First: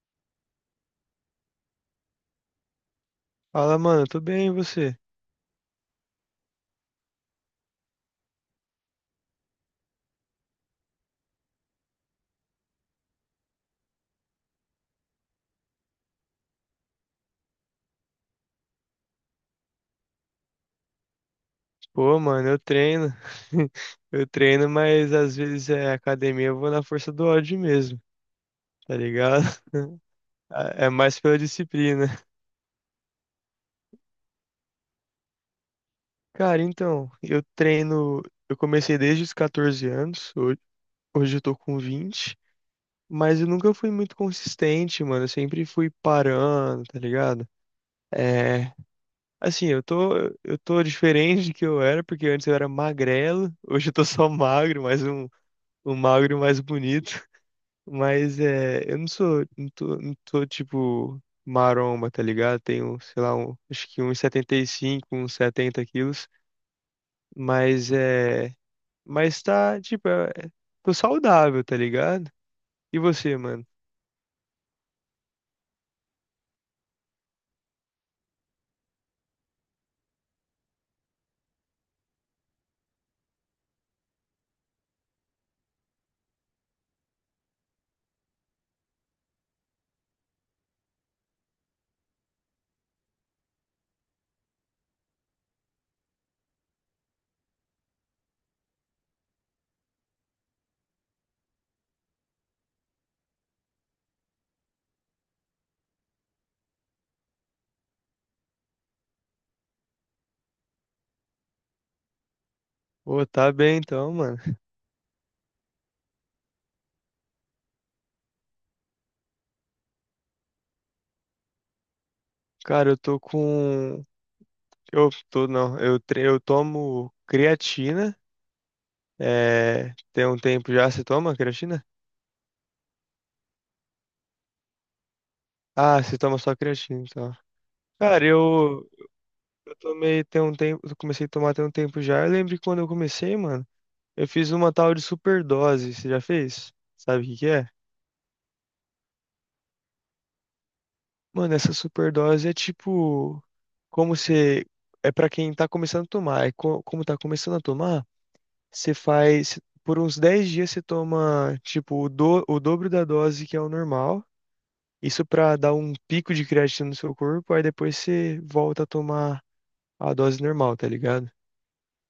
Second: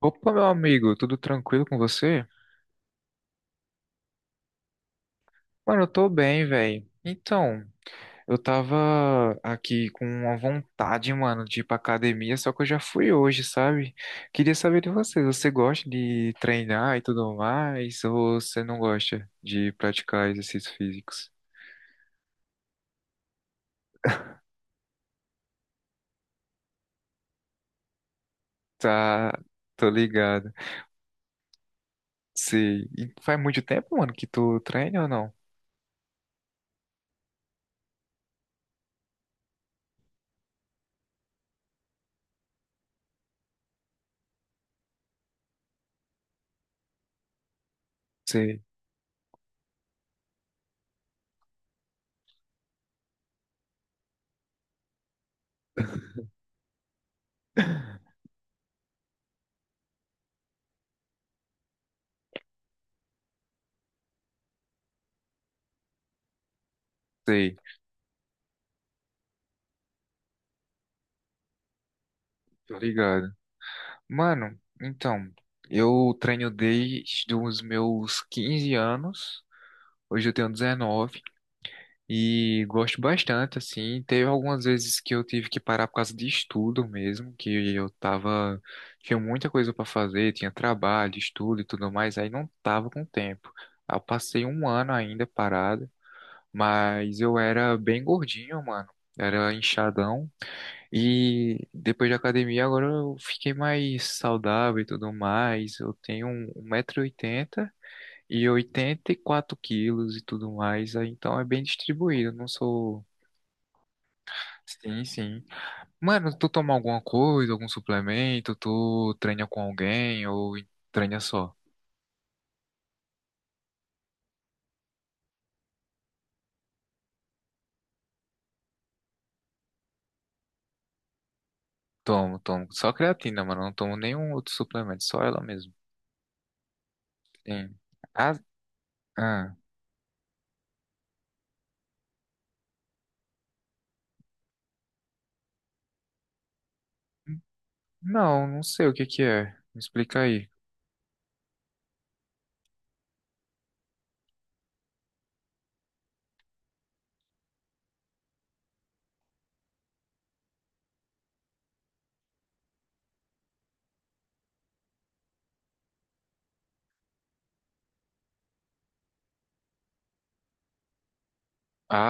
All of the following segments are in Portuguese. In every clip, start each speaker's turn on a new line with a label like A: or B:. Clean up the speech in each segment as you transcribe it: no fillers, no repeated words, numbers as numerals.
A: Opa, meu amigo, tudo tranquilo com você?
B: Fala, mano, tô bem, e você?
A: Mano, eu tô bem, velho. Então, eu tava aqui com uma vontade, mano, de ir pra academia, só que eu já fui hoje, sabe? Queria saber de você, você gosta de treinar e tudo mais, ou você não gosta de praticar exercícios físicos?
B: Pô, mano, eu treino. Eu treino, mas às vezes é academia, eu vou na força do ódio mesmo, tá
A: Tá,
B: ligado?
A: tô ligado.
B: É mais pela disciplina.
A: Sei. E faz muito tempo, mano, que tu treina ou não?
B: Cara, então, eu treino, eu comecei desde os 14 anos, hoje eu tô com 20, mas eu nunca fui muito consistente, mano, eu sempre fui parando, tá ligado?
A: Sei,
B: É, assim, eu tô diferente do que eu era, porque antes eu era magrelo, hoje eu tô só magro, um magro mais bonito. Mas eu não sou, não tô tipo maromba, tá ligado? Tenho, sei lá, um, acho que uns 75 uns 70 quilos,
A: sei,
B: mas é, mas tá, tipo, tô saudável, tá ligado?
A: tô
B: E
A: ligado.
B: você, mano?
A: Mano, então, eu treino desde os meus 15 anos, hoje eu tenho 19 e gosto bastante, assim. Teve algumas vezes que eu tive que parar por causa de estudo mesmo, tinha muita coisa pra fazer, tinha trabalho, estudo e tudo mais, aí não tava com tempo. Eu passei um ano ainda parado, mas eu era bem gordinho, mano, era inchadão. E depois da academia, agora eu fiquei mais saudável e tudo mais. Eu tenho um metro e 80, oitenta e 84 quilos e tudo mais. Aí Então é bem distribuído. Eu Não sou.
B: Ô, tá bem então, mano.
A: Sim, sim. Mano, tu toma alguma coisa, algum suplemento? Tu treina com alguém ou treina só?
B: Cara, eu tô com, eu tô, não, eu, tre- eu tomo creatina, tem um tempo já, você toma creatina?
A: Tomo, tomo. Só creatina, mano. Não tomo nenhum outro suplemento, só ela mesmo.
B: Ah, você toma só creatina, então.
A: Sim.
B: Cara,
A: Ah,
B: eu,
A: ah.
B: Tomei tem um tempo, eu comecei a tomar tem um tempo já. Eu lembro que quando eu comecei, mano, eu fiz uma tal de superdose. Você já fez? Sabe o que que é?
A: Não, não sei o que que é. Me explica aí.
B: Mano, essa superdose é tipo como você é pra quem tá começando a tomar. Como tá começando a tomar, você faz por uns 10 dias você toma o dobro da dose que é o normal. Isso pra dar um pico de creatina no seu corpo, aí depois você volta a tomar a dose normal, tá ligado?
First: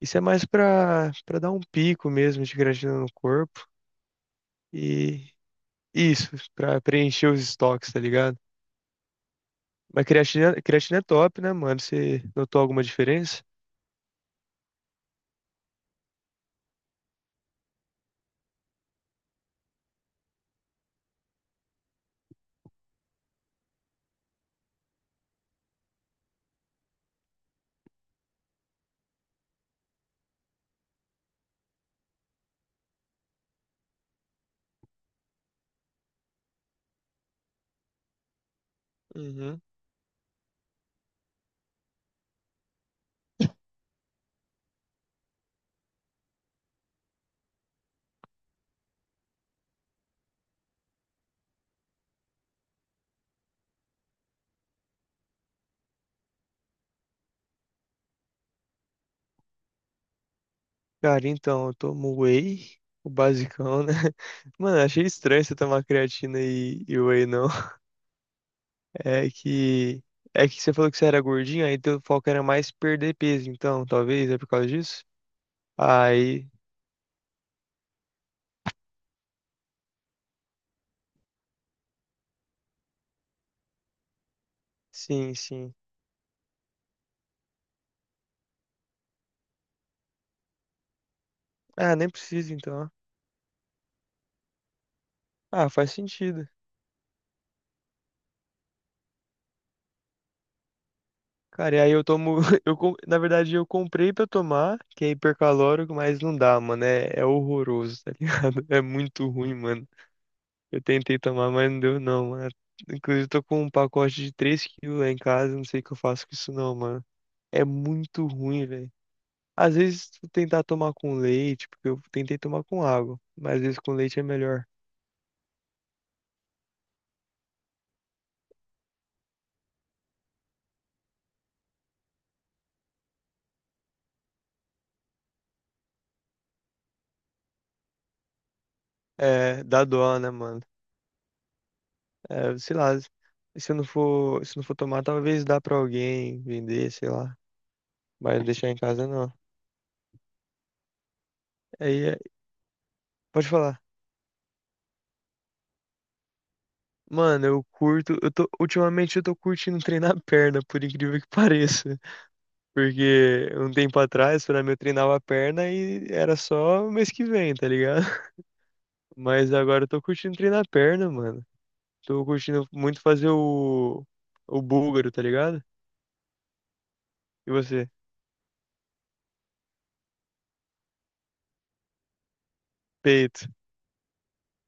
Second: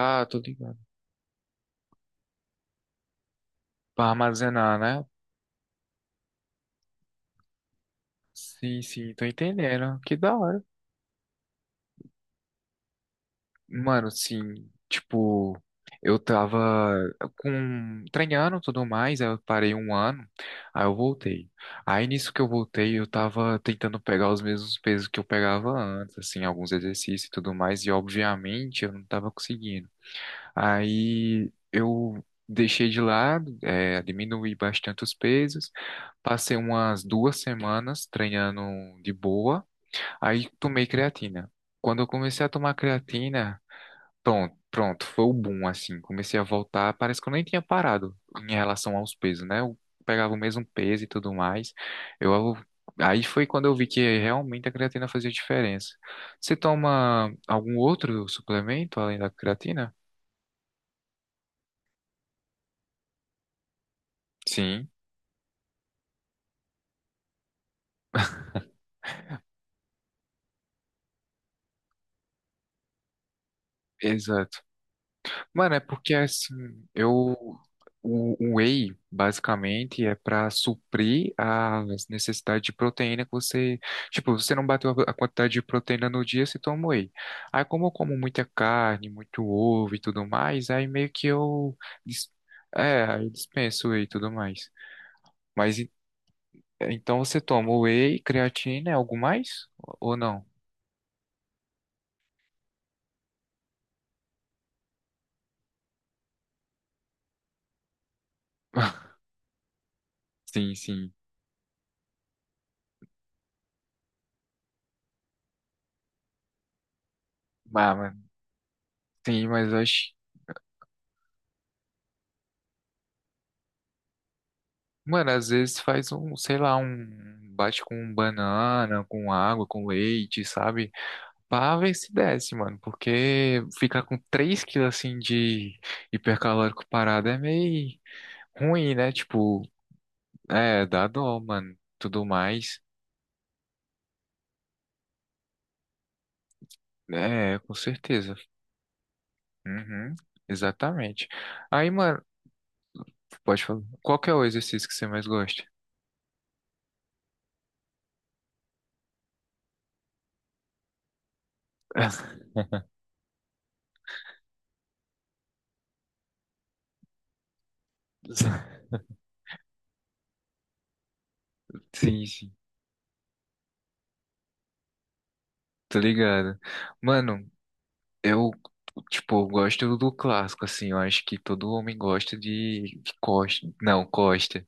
B: Isso é
A: tô
B: mais
A: ligado.
B: para dar um pico mesmo de creatina no corpo
A: Pra armazenar, né?
B: e isso, pra preencher os estoques, tá ligado?
A: Sim, sim, tô entendendo.
B: Mas
A: Que da hora.
B: creatina é top, né, mano? Você notou alguma diferença?
A: Mano, sim, tipo, eu tava com treinando e tudo mais, aí eu parei um ano, aí eu voltei. Aí nisso que eu voltei, eu tava tentando pegar os mesmos pesos que eu pegava antes, assim, alguns exercícios e tudo mais, e obviamente eu não tava conseguindo. Aí eu deixei de lado, diminuí bastante os pesos, passei umas 2 semanas treinando de
B: Uhum.
A: boa. Aí tomei creatina. Quando eu comecei a tomar creatina, pronto, foi o boom, assim. Comecei a voltar, parece que eu nem tinha parado em relação aos pesos, né? Eu pegava o mesmo peso e tudo mais. Eu, aí foi quando eu vi que realmente a creatina fazia diferença. Você toma algum outro suplemento além da creatina?
B: Cara, então, eu tomo whey, o basicão, né? Mano,
A: Sim,
B: achei estranho você tomar creatina e whey, não. É que. É que você falou que você era gordinho, aí teu foco era mais perder peso, então, talvez, é por
A: exato.
B: causa disso?
A: Mano, é porque
B: Aí,
A: assim, eu o whey basicamente é para suprir as necessidades de proteína que você, tipo, você não bateu a
B: sim,
A: quantidade de
B: sim.
A: proteína no dia, você toma whey. Aí como eu como muita carne, muito ovo e tudo mais, aí meio que eu
B: Ah, nem
A: dis-
B: preciso, então.
A: aí eu dispenso whey e tudo mais.
B: Ah,
A: Mas
B: faz sentido.
A: então você toma whey, creatina, é algo mais ou não?
B: Cara, e aí eu tomo. Na verdade, eu comprei pra tomar, que é hipercalórico, mas não dá, mano. É horroroso, tá ligado? É muito ruim, mano.
A: Sim,
B: Eu
A: sim.
B: tentei tomar, mas não deu, não, mano. Inclusive, eu tô com um pacote de 3 quilos lá em casa, não sei o que eu faço com isso, não, mano. É
A: Ah, mano,
B: muito ruim, velho.
A: sim, mas
B: Às
A: eu
B: vezes,
A: acho.
B: tu tentar tomar com leite, porque eu tentei tomar com água, mas às vezes com leite é melhor.
A: Mano, às vezes faz um, sei lá, um bate com banana, com água, com leite, sabe? Pra ver se desce, mano. Porque ficar com 3 quilos assim de hipercalórico parado é meio ruim, né? Tipo,
B: É, dá dó, né, mano?
A: é, dá dó, mano. Tudo
B: É, sei
A: mais.
B: lá, se eu não for tomar, talvez dá pra alguém vender, sei lá.
A: É, com certeza.
B: Mas deixar em casa não.
A: Uhum, exatamente. Aí,
B: Aí, é-
A: mano,
B: Pode
A: pode
B: falar.
A: falar. Qual que é o exercício que você mais gosta?
B: Mano, ultimamente eu tô curtindo treinar a perna, por incrível que pareça. Porque um tempo atrás, pra mim, eu treinava a perna e era só mês que vem, tá ligado? Mas agora eu tô curtindo treinar a perna, mano. Tô
A: Sim, sim.
B: curtindo muito fazer o búlgaro, tá ligado?
A: Tô ligado. Mano,
B: E você?
A: Eu, tipo, eu gosto do clássico, assim. Eu acho que todo homem gosta de
B: Peito.
A: Costa. Não, Costa.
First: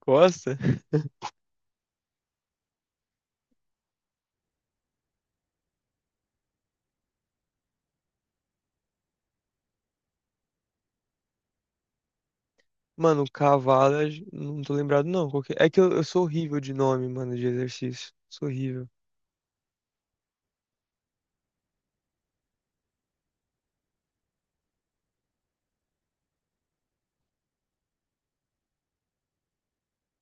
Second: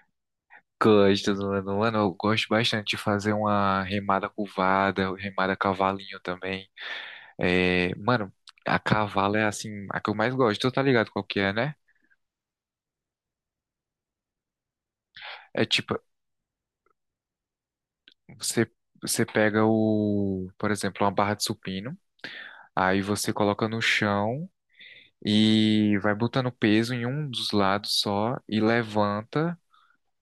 B: Costa?
A: Costa do Lano Lano. Eu gosto bastante de fazer uma remada curvada, remada cavalinho também. É, mano, a cavalo é, assim, a que eu mais gosto. Tu tá ligado qual que é, né?
B: Mano, cavalo, não tô lembrado não. Qual que
A: É
B: é? É que
A: tipo,
B: eu sou horrível de nome, mano, de exercício. Sou
A: você,
B: horrível.
A: você pega por exemplo, uma barra de supino. Aí você coloca no chão e vai botando peso em um dos lados só e levanta.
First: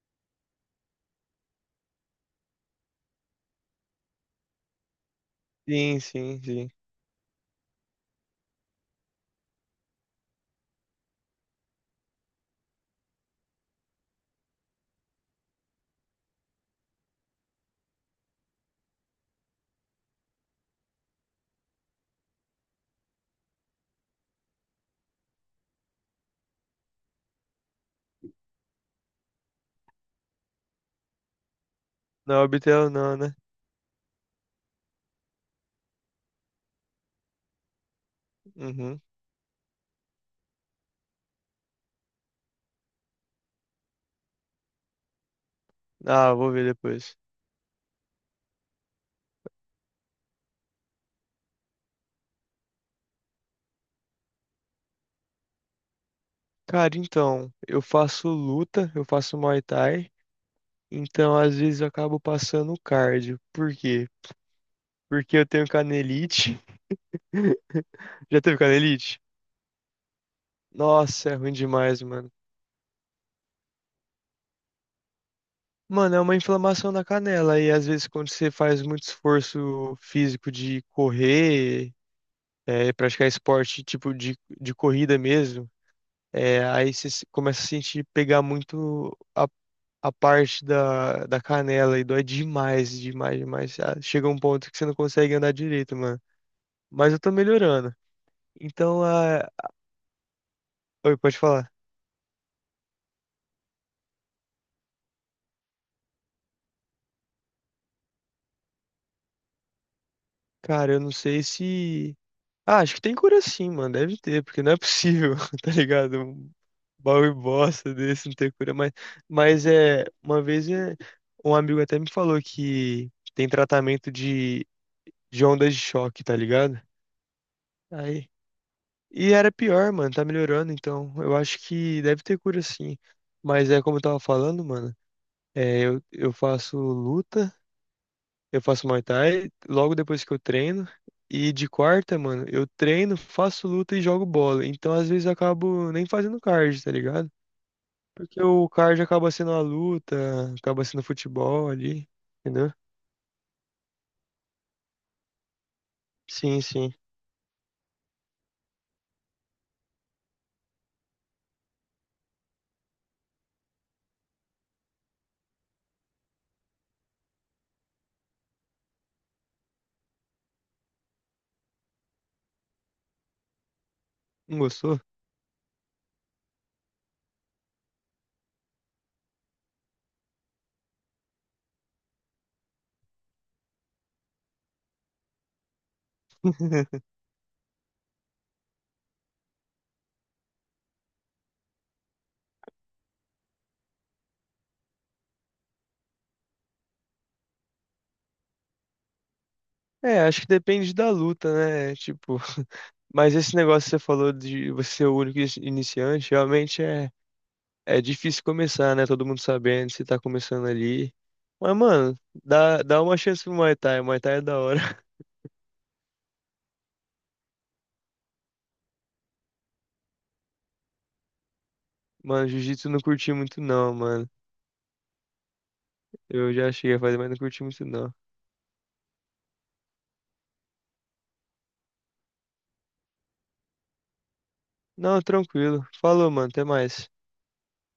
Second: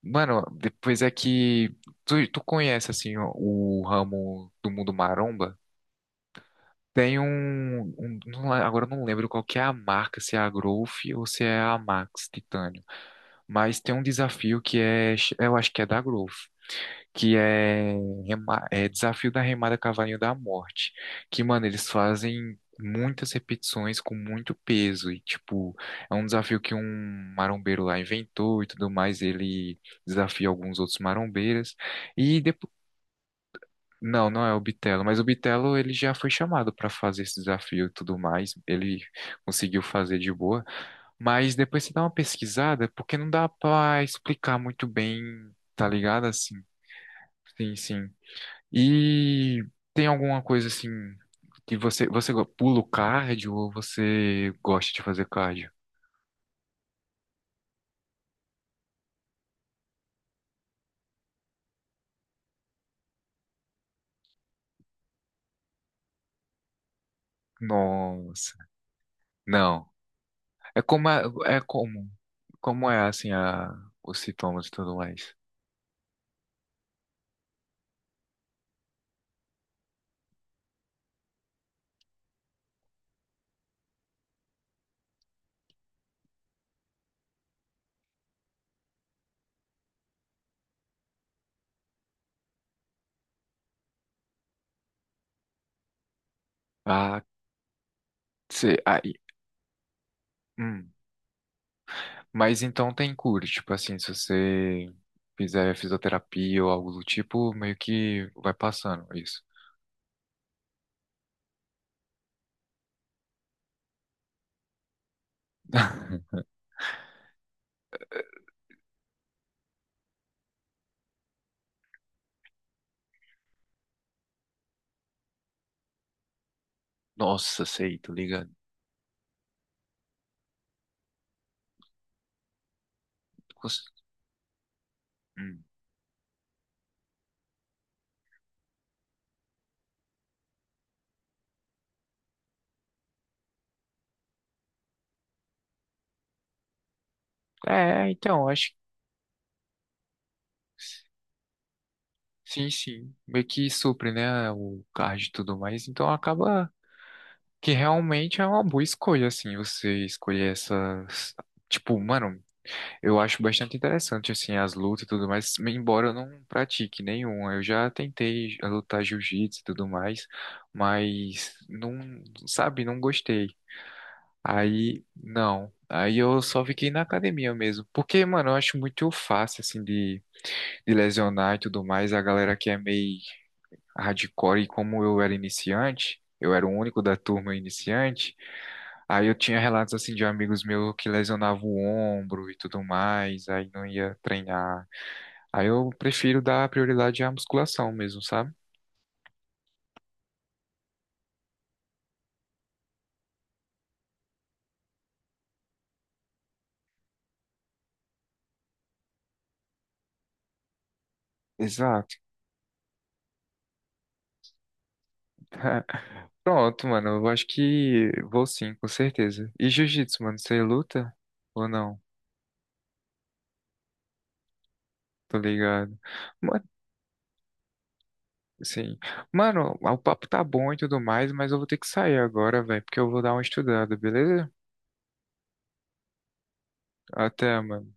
A: Mano, depois é que tu conhece assim o ramo do mundo maromba?
B: Sim, sim, sim.
A: Tem agora eu não lembro qual que é a marca, se é a Growth ou se é a Max Titânio, mas tem um desafio que é, eu acho que é da Growth, que é Desafio da Remada Cavalinho da Morte, que, mano, eles fazem muitas repetições com muito peso e, tipo, é um desafio que um marombeiro lá inventou e tudo mais, ele desafia alguns outros marombeiras e
B: Na
A: depois.
B: orbital não, né?
A: Não, não é o Bitelo, mas o Bitelo ele já foi chamado para fazer esse desafio e tudo mais. Ele
B: Uhum.
A: conseguiu fazer de boa, mas depois você dá uma pesquisada, porque não dá para explicar muito bem, tá ligado?
B: Ah, vou
A: Assim,
B: ver depois.
A: sim, sim. E tem alguma coisa assim que pula o cardio ou você gosta de fazer cardio?
B: Cara, então, eu faço luta, eu faço Muay Thai, então às vezes eu acabo passando cardio. Por quê? Porque eu tenho canelite. Já
A: Nossa,
B: teve canelite?
A: não. É como é,
B: Nossa, é ruim
A: é
B: demais,
A: como
B: mano.
A: como é assim os sintomas e tudo mais.
B: Mano, é uma inflamação na canela e às vezes quando você faz muito esforço físico de correr, praticar esporte tipo de corrida mesmo, aí você começa a sentir pegar muito a parte da canela e dói demais, demais, demais. Chega um ponto que você não consegue andar direito, mano. Mas eu
A: Ah,
B: tô melhorando.
A: você
B: Então,
A: aí,
B: ah,
A: hum.
B: Pode falar.
A: Mas então tem cura, tipo assim, se você fizer fisioterapia ou algo do tipo, meio que vai passando isso.
B: Cara, eu não sei se. Ah, acho que tem cura sim, mano. Deve ter, porque não é possível, tá ligado? Um baú bosta desse não ter cura. Mas é. Uma vez um amigo até me falou que tem tratamento de ondas de choque, tá ligado?
A: Nossa, sei, tô
B: Aí,
A: ligado.
B: e era pior, mano, tá melhorando, então eu acho que deve ter cura sim. Mas é
A: Cons-
B: como eu tava falando, mano,
A: hum.
B: eu faço luta, eu faço Muay Thai logo depois que eu treino. E de quarta, mano, eu treino, faço luta e jogo bola. Então às vezes eu acabo nem fazendo cardio, tá ligado?
A: É,
B: Porque
A: então,
B: o
A: acho.
B: cardio acaba sendo a luta, acaba sendo futebol ali,
A: Sim,
B: entendeu?
A: sim. Meio que supre, né, o card e tudo mais. Então
B: Sim,
A: acaba
B: sim.
A: que realmente é uma boa escolha, assim, você escolher essas. Tipo, mano, eu acho bastante interessante, assim, as lutas e tudo mais, embora eu não pratique nenhuma. Eu já tentei lutar jiu-jitsu e tudo mais, mas não, sabe, não gostei.
B: Não gostou?
A: Aí, não. Aí eu só fiquei na academia mesmo. Porque, mano, eu acho muito fácil, assim, de lesionar e tudo mais. A galera que é meio hardcore e como eu era iniciante, eu era o único da turma iniciante, aí eu tinha relatos assim de amigos meus que lesionavam o ombro e tudo mais, aí não ia treinar. Aí eu prefiro dar prioridade à musculação mesmo, sabe?
B: É, acho que depende da luta, né? Tipo. Mas esse negócio que você falou de você ser o único iniciante, realmente é, é difícil começar, né? Todo mundo sabendo, você tá começando ali. Mas,
A: Exato.
B: mano, dá uma chance pro Muay Thai. Muay Thai é da hora.
A: Pronto, mano, eu acho que vou sim, com certeza. E jiu-jitsu, mano, você luta ou não?
B: Mano, Jiu-Jitsu eu não curti muito não, mano.
A: Tô ligado.
B: Eu
A: Mano,
B: já cheguei a fazer, mas não curti muito não.
A: sim. Mano, o papo tá bom e tudo mais, mas eu vou ter que sair agora, velho, porque eu vou dar uma estudada, beleza?
B: Não, tranquilo. Falou, mano. Até mais.
A: Até, mano.